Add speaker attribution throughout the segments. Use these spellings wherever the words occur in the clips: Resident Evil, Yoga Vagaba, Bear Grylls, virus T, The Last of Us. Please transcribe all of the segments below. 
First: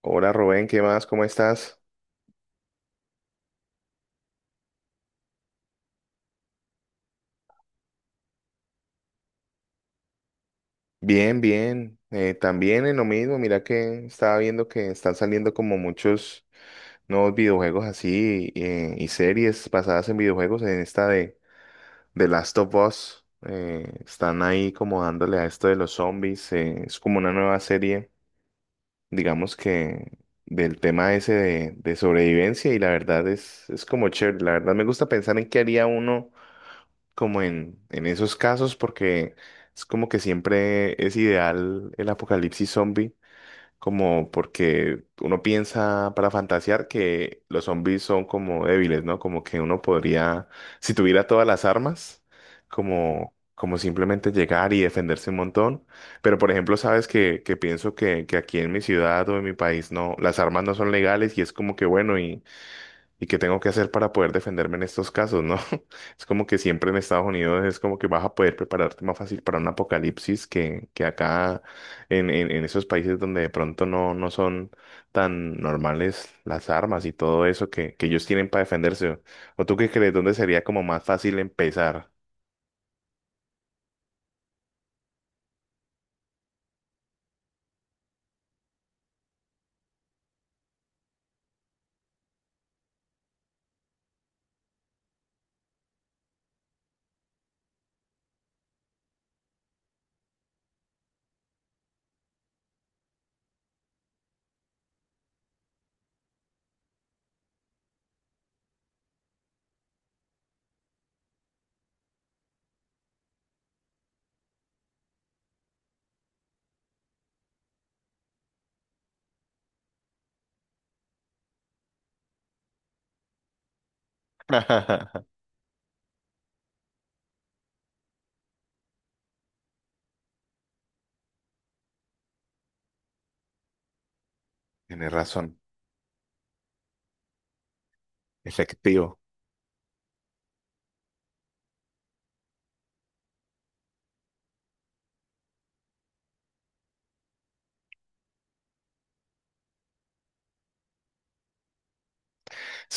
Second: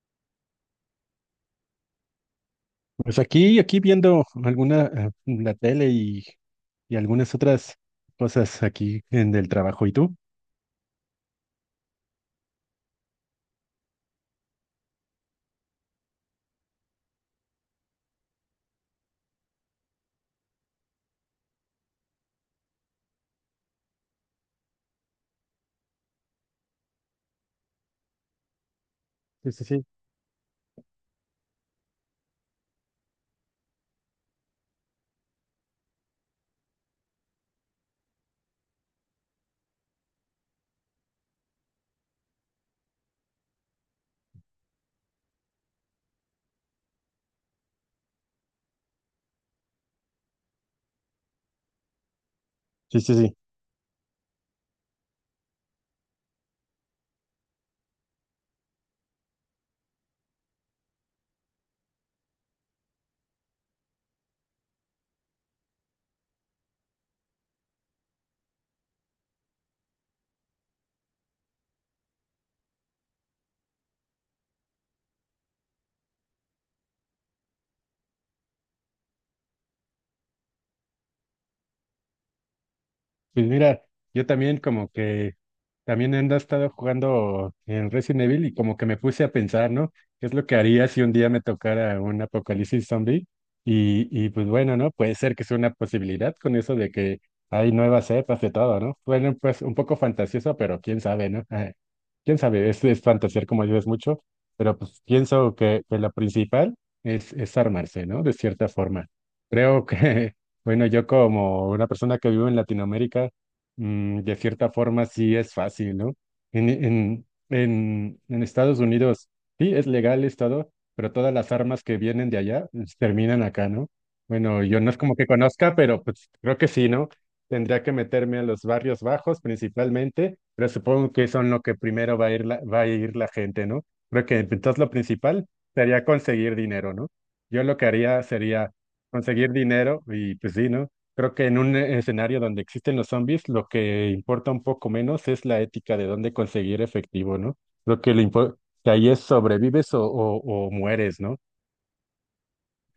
Speaker 1: Hola Rubén, ¿qué más? ¿Cómo estás?
Speaker 2: Pues aquí viendo alguna, la tele y algunas otras cosas aquí en el trabajo. ¿Y tú?
Speaker 1: Bien, bien. También en lo mismo, mira que estaba viendo que están saliendo como muchos nuevos videojuegos así y series basadas en videojuegos. En esta de The Last of Us, están ahí como dándole a esto de los zombies. Es como una nueva serie,
Speaker 2: Sí,
Speaker 1: digamos
Speaker 2: sí, sí.
Speaker 1: que del tema ese de sobrevivencia y la verdad es como chévere. La verdad me gusta pensar en qué haría uno como en esos casos porque es como que siempre es ideal el apocalipsis zombie, como porque uno piensa para fantasear que los zombies son como débiles, ¿no? Como que uno podría, si tuviera todas las armas,
Speaker 2: Sí, sí, sí.
Speaker 1: como simplemente llegar y defenderse un montón. Pero por ejemplo, sabes que pienso que aquí en mi ciudad o en mi país no, las armas no son legales y es como que bueno y ¿y qué tengo que hacer para poder defenderme en estos casos, no? Es como que siempre en Estados Unidos es como que vas a poder prepararte más fácil para un apocalipsis que acá en esos países donde de pronto no, no son tan normales las armas y todo eso que ellos tienen para defenderse. ¿O tú qué crees? ¿Dónde sería como más fácil empezar?
Speaker 2: Pues mira, yo también como que también ando estado jugando en Resident Evil y como que me puse a pensar, ¿no? ¿Qué es lo que haría si un día me tocara un apocalipsis zombie? Y pues bueno, ¿no? Puede ser que sea una posibilidad con eso de que hay nuevas cepas de todo, ¿no? Bueno, pues un poco fantasioso, pero quién sabe, ¿no? Quién sabe, es fantasear como dices mucho, pero pues pienso que lo principal es armarse, ¿no? De cierta forma. Creo que Bueno, yo como una persona que vivo en Latinoamérica, de cierta forma sí es fácil, ¿no? En Estados Unidos sí es legal es todo, pero todas las armas que vienen de allá pues, terminan acá, ¿no? Bueno, yo no es como que conozca, pero pues creo que sí, ¿no? Tendría que meterme a los barrios bajos principalmente, pero supongo que son lo que primero va a ir va a ir la gente, ¿no? Creo que pues, entonces lo
Speaker 1: Tienes
Speaker 2: principal
Speaker 1: razón,
Speaker 2: sería conseguir dinero, ¿no? Yo lo que haría sería
Speaker 1: efectivo.
Speaker 2: conseguir dinero y pues sí, ¿no? Creo que en un escenario donde existen los zombies, lo que importa un poco menos es la ética de dónde conseguir efectivo, ¿no? Lo que le importa, que ahí es sobrevives o mueres, ¿no?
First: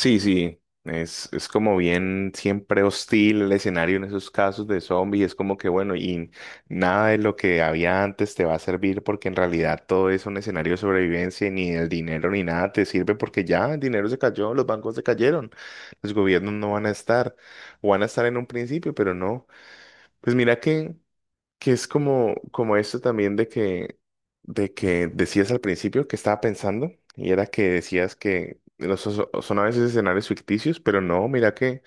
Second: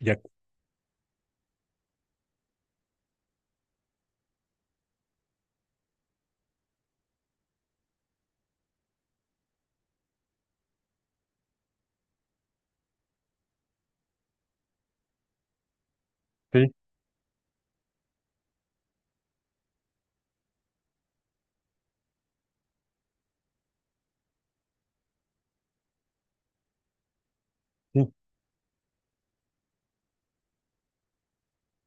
Speaker 2: Ya,
Speaker 1: sí, es como bien siempre hostil el escenario en esos casos de zombies, es como que bueno, y nada de lo que había antes te va a servir porque en realidad todo es un escenario de sobrevivencia y ni el dinero ni nada te sirve porque ya el dinero se cayó, los bancos se cayeron, los gobiernos
Speaker 2: sí,
Speaker 1: no van a estar, o van a estar en un principio, pero no. Pues mira que es como, como esto también de que decías al principio que estaba pensando, y era que
Speaker 2: sí,
Speaker 1: decías que los, son a veces escenarios ficticios, pero no, mira que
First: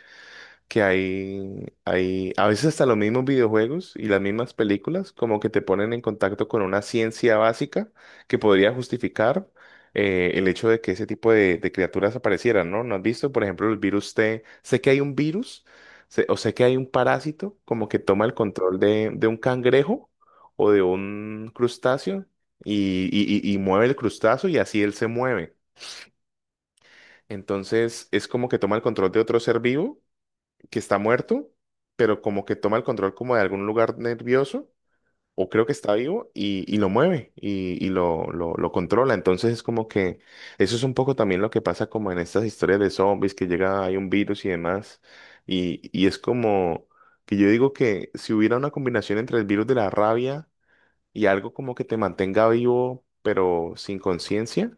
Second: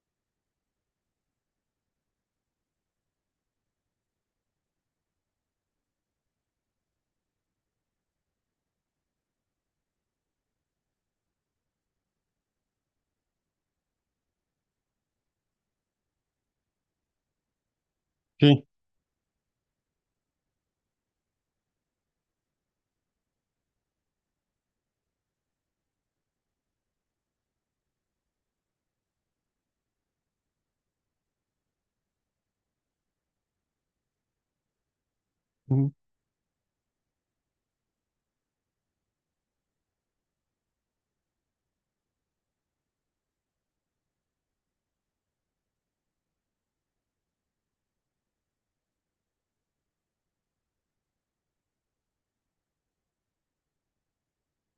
Speaker 1: que hay, hay a veces hasta los mismos videojuegos y las mismas películas como que te ponen en contacto con una ciencia básica que podría justificar el hecho de que ese tipo de criaturas aparecieran, ¿no? ¿No has visto, por ejemplo, el virus T? Sé que hay un virus o sé que hay un parásito como que toma el
Speaker 2: sí,
Speaker 1: control de un cangrejo o de un crustáceo y, y mueve el crustáceo y así él se mueve. Entonces es como que toma el control de otro ser vivo que está muerto, pero como que toma el control como de algún lugar nervioso, o creo que está
Speaker 2: ujú,
Speaker 1: vivo, y lo mueve y, y lo controla. Entonces es como que eso es un poco también lo que pasa como en estas historias de zombies, que llega, hay un virus y demás, y es como que yo digo que si hubiera una combinación entre el virus de la rabia y algo como que te mantenga vivo, pero sin conciencia,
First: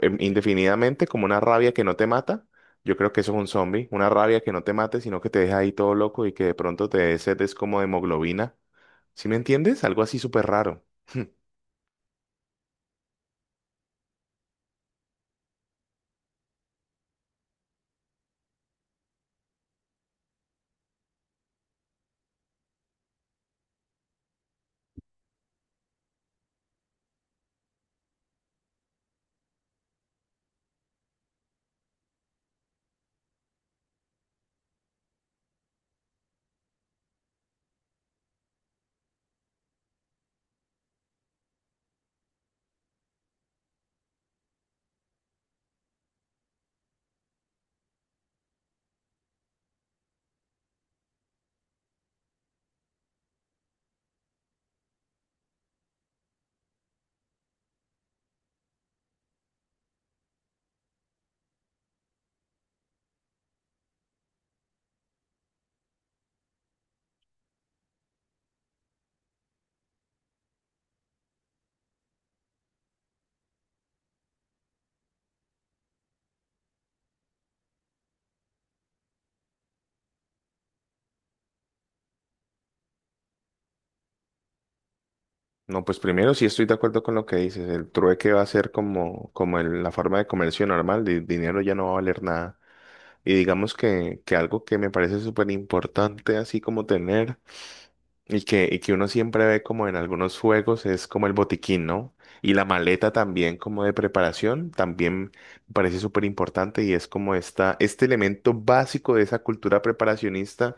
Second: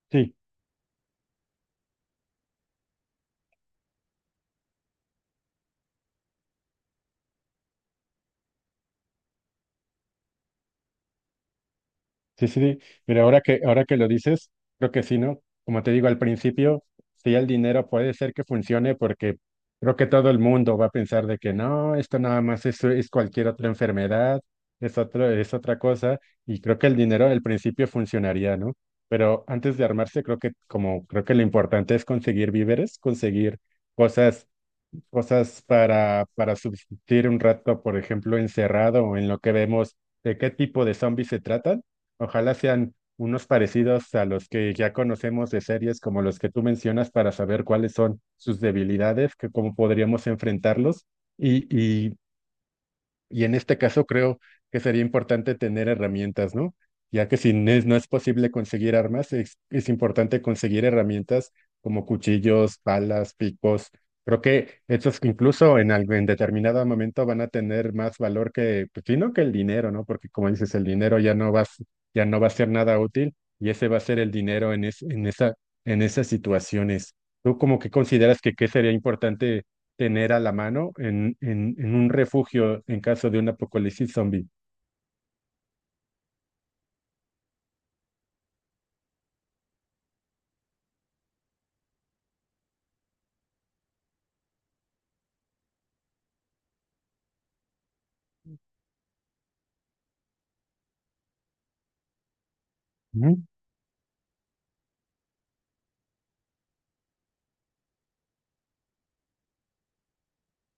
Speaker 2: sí.
Speaker 1: indefinidamente como una rabia que no te mata. Yo creo que eso es un zombie, una rabia que no te mate, sino que te deja ahí todo loco y que de pronto te dé sed, es como de hemoglobina. ¿Sí me entiendes? Algo así súper raro.
Speaker 2: Sí, sí, sí. Mira, ahora que lo dices, creo que sí, ¿no? Como te digo al principio, sí, el dinero puede ser que funcione porque creo que todo el mundo va a pensar de que no, esto nada más es cualquier otra enfermedad, es otra cosa, y creo que el dinero al principio funcionaría, ¿no? Pero antes de armarse, creo que lo importante es conseguir víveres, conseguir cosas cosas para subsistir un rato, por ejemplo, encerrado o en lo que vemos de qué tipo de zombies se tratan. Ojalá sean unos parecidos a los que ya conocemos de series como los que tú mencionas para saber cuáles son sus debilidades, que cómo podríamos enfrentarlos y, y y en este caso creo que sería importante tener herramientas, ¿no? Ya que si no es posible conseguir armas, es importante conseguir herramientas como cuchillos, balas, picos. Creo que estos incluso en determinado momento van a tener más valor que, pues, sí, no que el dinero, ¿no? Porque como dices, el dinero ya no ya no va a ser nada útil y ese va a ser el dinero en en esas situaciones. ¿Tú como que consideras que qué sería importante tener a la mano en, en un refugio en caso de un apocalipsis zombie?
Speaker 1: No, pues primero sí estoy de acuerdo con lo que dices. El trueque va a ser como, como la forma de comercio normal. El dinero ya no va a valer nada. Y digamos que algo que me parece súper importante, así como tener. Y que uno siempre ve como en algunos juegos es como el botiquín, ¿no? Y la maleta
Speaker 2: Ujú.
Speaker 1: también como de preparación, también me parece súper importante y es como esta, este elemento básico de esa cultura preparacionista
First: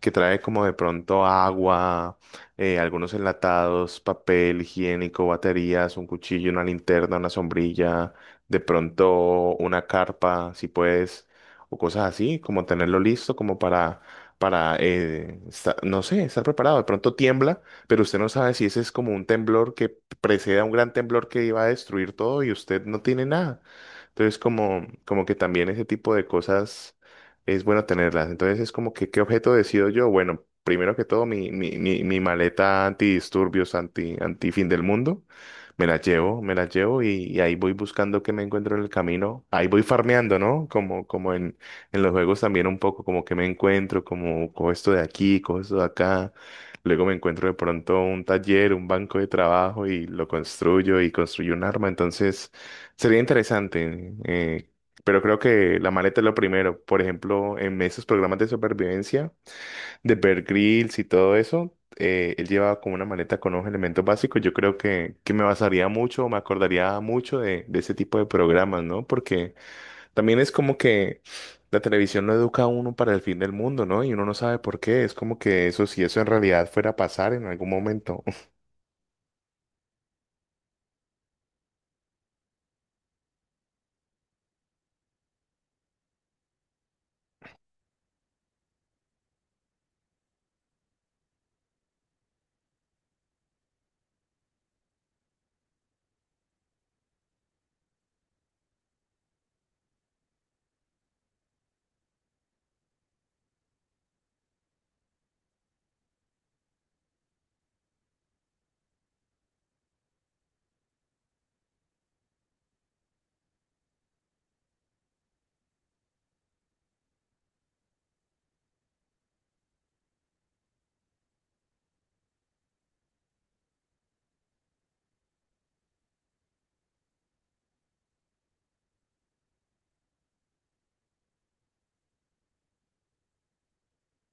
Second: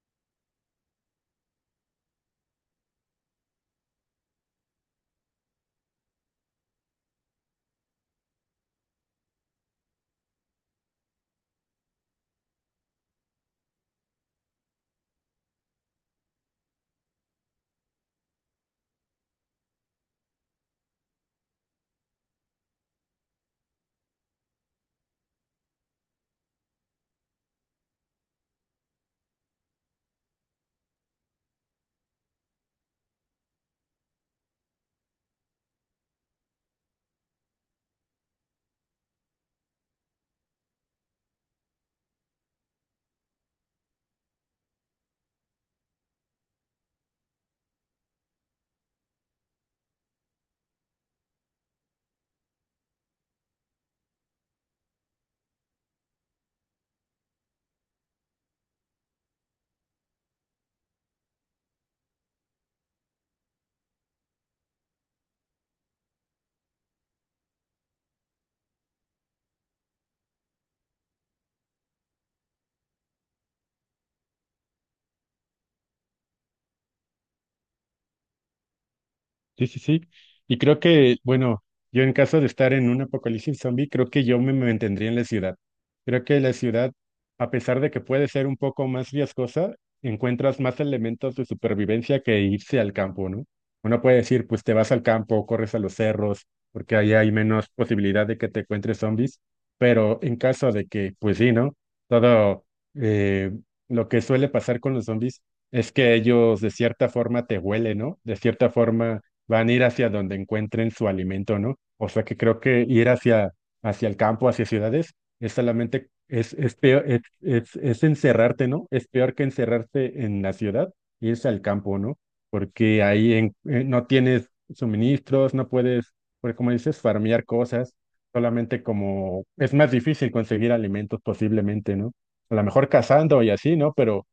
Speaker 1: que trae como de pronto agua, algunos enlatados, papel higiénico, baterías, un cuchillo, una linterna, una sombrilla, de pronto una carpa, si puedes, o cosas así, como tenerlo listo como para no sé, estar preparado. De pronto tiembla, pero usted no sabe si ese es como un temblor que precede a un gran temblor que iba a destruir todo y usted no tiene nada. Entonces, como, como que también ese tipo de cosas es bueno tenerlas. Entonces es como que, ¿qué objeto decido yo? Bueno, primero que todo, mi maleta antidisturbios, anti fin del mundo. Me la llevo y ahí voy buscando qué me encuentro en el camino. Ahí voy farmeando, ¿no? Como, como en los juegos también un poco, como que me encuentro, como cojo esto de aquí, cojo esto de acá. Luego me encuentro de pronto un taller, un banco de trabajo y lo construyo y construyo un arma. Entonces, sería interesante. Pero creo que la maleta es lo primero. Por ejemplo, en esos programas de supervivencia de Bear Grylls y todo eso, él llevaba como una maleta con unos elementos básicos. Yo creo que me basaría mucho, me acordaría mucho de ese tipo de programas, ¿no? Porque también es como que la televisión lo educa a uno para el fin del mundo, ¿no? Y uno no sabe por qué. Es como que eso, si eso en realidad fuera a pasar en algún momento.
Speaker 2: Sí, sí, sí. Y creo que, bueno, yo en caso de estar en un apocalipsis zombie, creo que yo me mantendría en la ciudad. Creo que la ciudad, a pesar de que puede ser un poco más riesgosa, encuentras más elementos de supervivencia que irse al campo, ¿no? Uno puede decir, pues te vas al campo, corres a los cerros, porque ahí hay menos posibilidad de que te encuentres zombies, pero en caso de que, pues sí, ¿no? Todo eh, lo que suele pasar con los zombies es que ellos de cierta forma te huelen, ¿no? De cierta forma van a ir hacia donde encuentren su alimento, ¿no? O sea que creo que ir hacia el campo, hacia ciudades, es solamente, es peor, es encerrarte, ¿no? Es peor que encerrarse en la ciudad, irse al campo, ¿no? Porque no tienes suministros, no puedes, pues como dices, farmear cosas, solamente como, es más difícil conseguir alimentos posiblemente, ¿no? A lo mejor cazando y así, ¿no? Pero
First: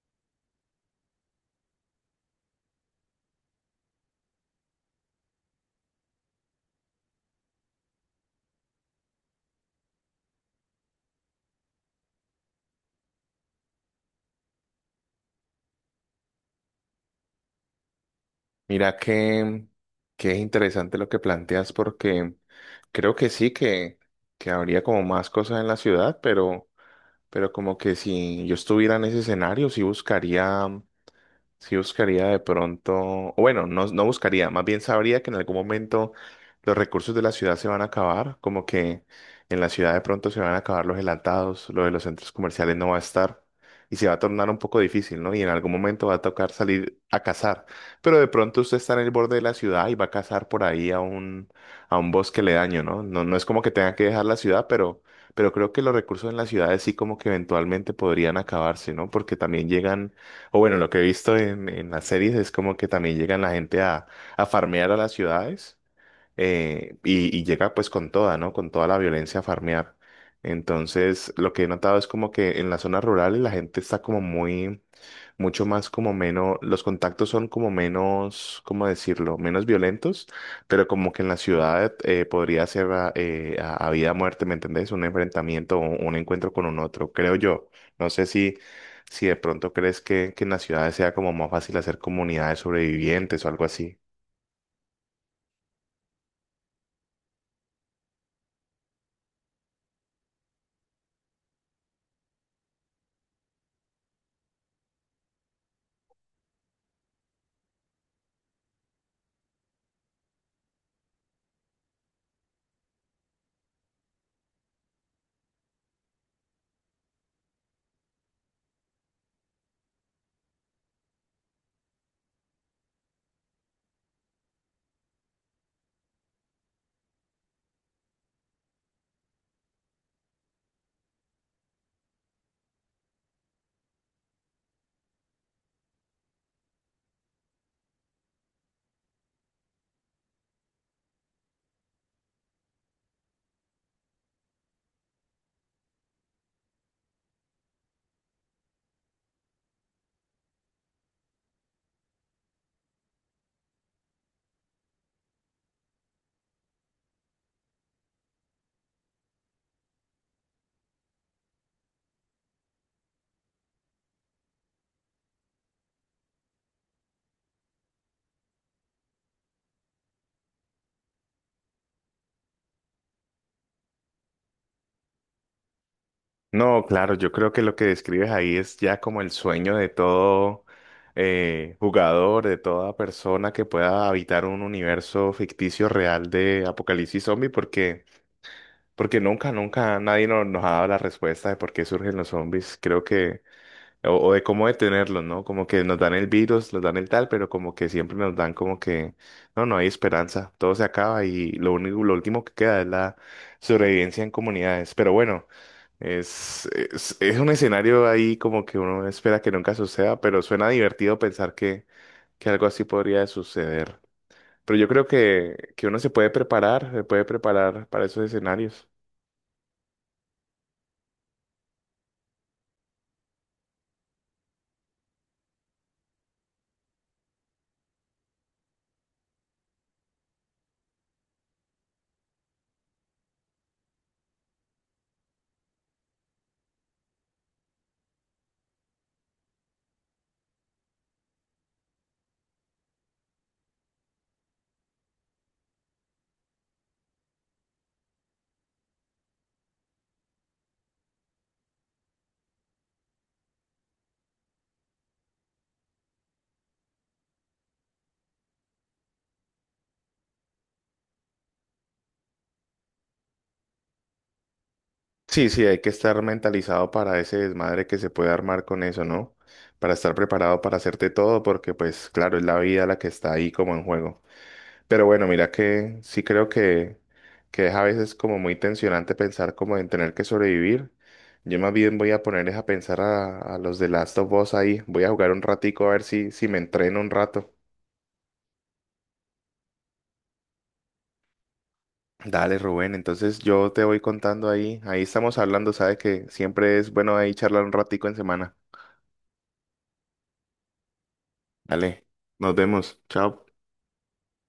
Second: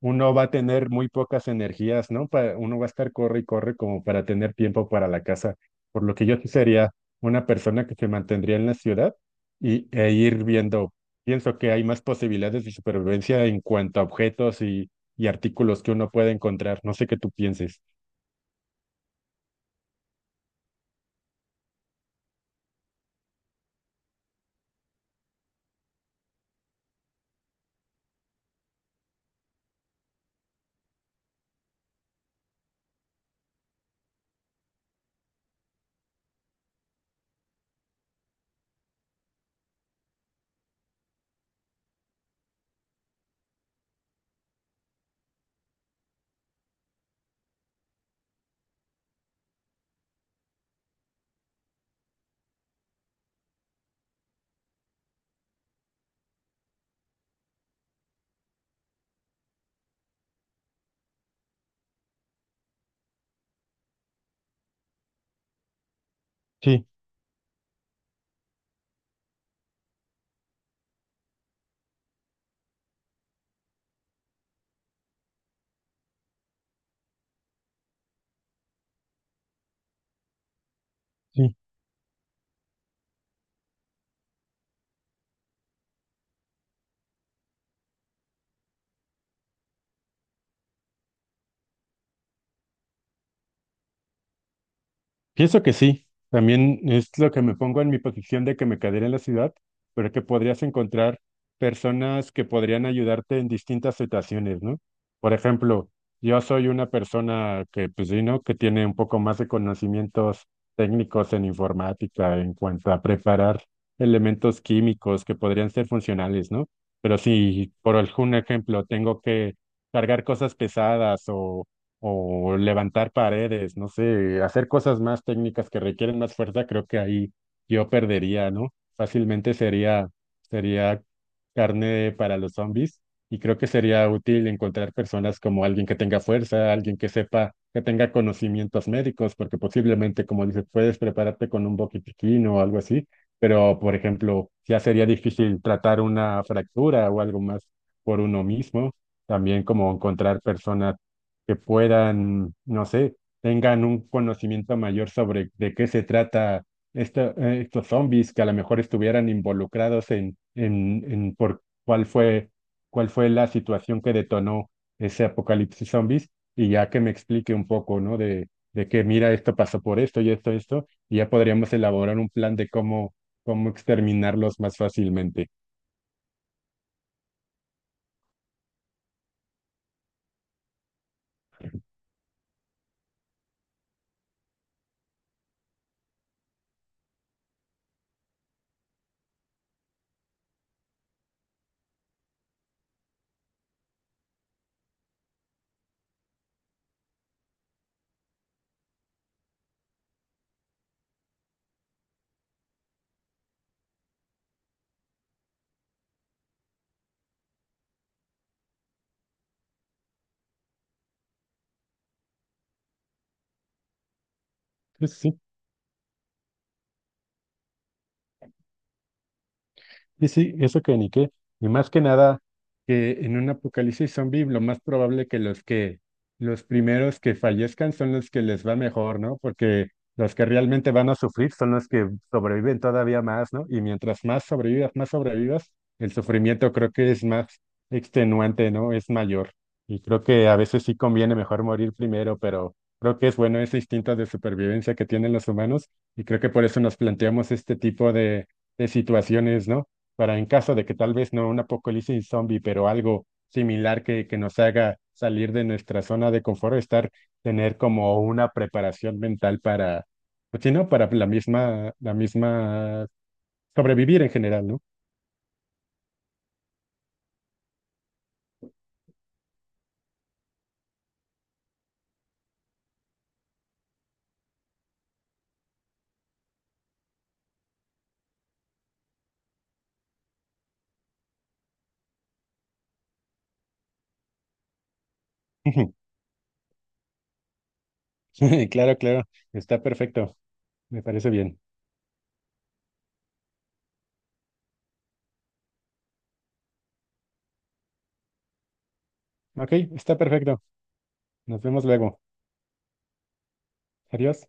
Speaker 2: uno va a tener muy pocas energías, ¿no? Uno va a estar corre y corre como para tener tiempo para la casa. Por lo que yo sí sería una persona que se mantendría en la ciudad y, e ir viendo. Pienso que hay más posibilidades de supervivencia en cuanto a objetos y artículos que uno puede encontrar. No sé qué tú pienses.
Speaker 1: Mira que es interesante lo que planteas porque creo que sí que habría como más cosas en la ciudad, pero como que si yo estuviera en ese escenario, sí buscaría. Sí buscaría de pronto, o bueno, no, no buscaría, más bien sabría que en algún momento los recursos de la ciudad se van a acabar, como que en la ciudad de pronto se van a acabar los enlatados, lo de los centros comerciales no va a estar y se va a tornar un poco difícil, ¿no? Y en algún momento va a tocar salir a cazar, pero de pronto usted está en el borde de la ciudad y va a cazar por ahí a a un bosque ledaño, ¿no? No, no es como que tenga que dejar la ciudad, pero creo que los recursos en las ciudades sí como que eventualmente podrían acabarse, ¿no? Porque también llegan o bueno, lo que he visto en las series es como que también llegan la gente a farmear a las ciudades
Speaker 2: Sí,
Speaker 1: y llega pues con toda, ¿no? Con toda la violencia a farmear. Entonces, lo que he notado es como que en las zonas rurales la gente está como muy, mucho más como menos, los contactos son como menos, ¿cómo decirlo? Menos violentos, pero como que en la
Speaker 2: sí.
Speaker 1: ciudad podría ser a vida o muerte, ¿me entendés? Un enfrentamiento, o un encuentro con un otro, creo yo. No sé si de pronto crees que en las ciudades sea como más fácil hacer comunidades sobrevivientes o algo así.
Speaker 2: Pienso que sí. También es lo que me pongo en mi posición de que me quedaría en la ciudad, pero que podrías encontrar personas que podrían ayudarte en distintas situaciones, ¿no? Por ejemplo, yo soy una persona que, pues sí, ¿no? Que tiene un poco más de conocimientos técnicos en informática en cuanto a preparar elementos químicos que podrían ser funcionales, ¿no? Pero si, por algún ejemplo, tengo que cargar cosas pesadas o levantar paredes, no sé, hacer cosas más técnicas que requieren más fuerza, creo que ahí yo perdería, ¿no? Fácilmente sería carne para los zombies y creo que sería útil encontrar personas como alguien que tenga fuerza, alguien que sepa, que tenga conocimientos médicos, porque posiblemente, como dices, puedes prepararte con un botiquín o algo así, pero, por ejemplo, ya sería difícil tratar una fractura o algo más por uno mismo, también como encontrar personas que puedan, no sé, tengan un conocimiento mayor sobre de qué se trata estos zombies que a lo mejor estuvieran involucrados en por cuál fue la situación que detonó ese apocalipsis zombies, y ya que me explique un poco, ¿no? De que mira, esto pasó por esto y esto, esto, y ya podríamos elaborar un plan de cómo exterminarlos más fácilmente.
Speaker 1: No, claro, yo creo que lo que describes ahí es ya como el sueño de todo jugador, de toda persona que pueda habitar un universo ficticio real de apocalipsis zombie, porque, porque nunca, nunca nadie nos ha dado la respuesta de por qué surgen los zombies, creo que, o de cómo detenerlos, ¿no? Como que nos dan el virus, nos dan el tal, pero como que siempre nos dan como que, no, no hay esperanza, todo se acaba y lo único, lo último que queda es la sobrevivencia en comunidades, pero bueno. Es un escenario ahí como que uno espera que nunca suceda, pero suena divertido pensar que algo así podría suceder. Pero yo creo
Speaker 2: Pues sí.
Speaker 1: que uno se puede preparar para esos escenarios.
Speaker 2: Y sí, eso que ni qué. Y más que nada, que en un apocalipsis zombie lo más probable que los primeros que fallezcan son los que les va mejor, ¿no? Porque los que realmente van a sufrir son los que sobreviven todavía más, ¿no? Y más sobrevivas, el sufrimiento creo que es más extenuante, ¿no? Es mayor. Y creo que a veces sí conviene mejor morir primero, pero creo que es bueno ese instinto de supervivencia que tienen los humanos y creo que por eso nos planteamos este tipo de situaciones, ¿no? Para en caso de que tal vez no un apocalipsis zombie, pero algo similar que nos haga salir de nuestra zona de confort, estar, tener como una preparación mental para, pues sí, ¿no? Para la misma sobrevivir en general, ¿no?
Speaker 1: Sí, sí, hay que estar mentalizado para ese desmadre que se puede armar con eso, ¿no? Para estar preparado para hacerte todo, porque pues claro, es la vida la que está ahí como en juego. Pero bueno, mira que sí creo que es a veces como muy tensionante pensar como en tener que sobrevivir. Yo más bien voy a poner es a pensar a los de Last of Us ahí. Voy a jugar un ratico a
Speaker 2: Ujú.
Speaker 1: ver si me entreno un rato.
Speaker 2: Claro, claro, está perfecto, me parece bien.
Speaker 1: Dale, Rubén. Entonces yo te voy contando ahí. Ahí estamos hablando. Sabes que siempre es bueno ahí charlar un ratico en semana.
Speaker 2: Ok, está perfecto, nos vemos
Speaker 1: Dale,
Speaker 2: luego.
Speaker 1: nos vemos. Chao.
Speaker 2: Adiós.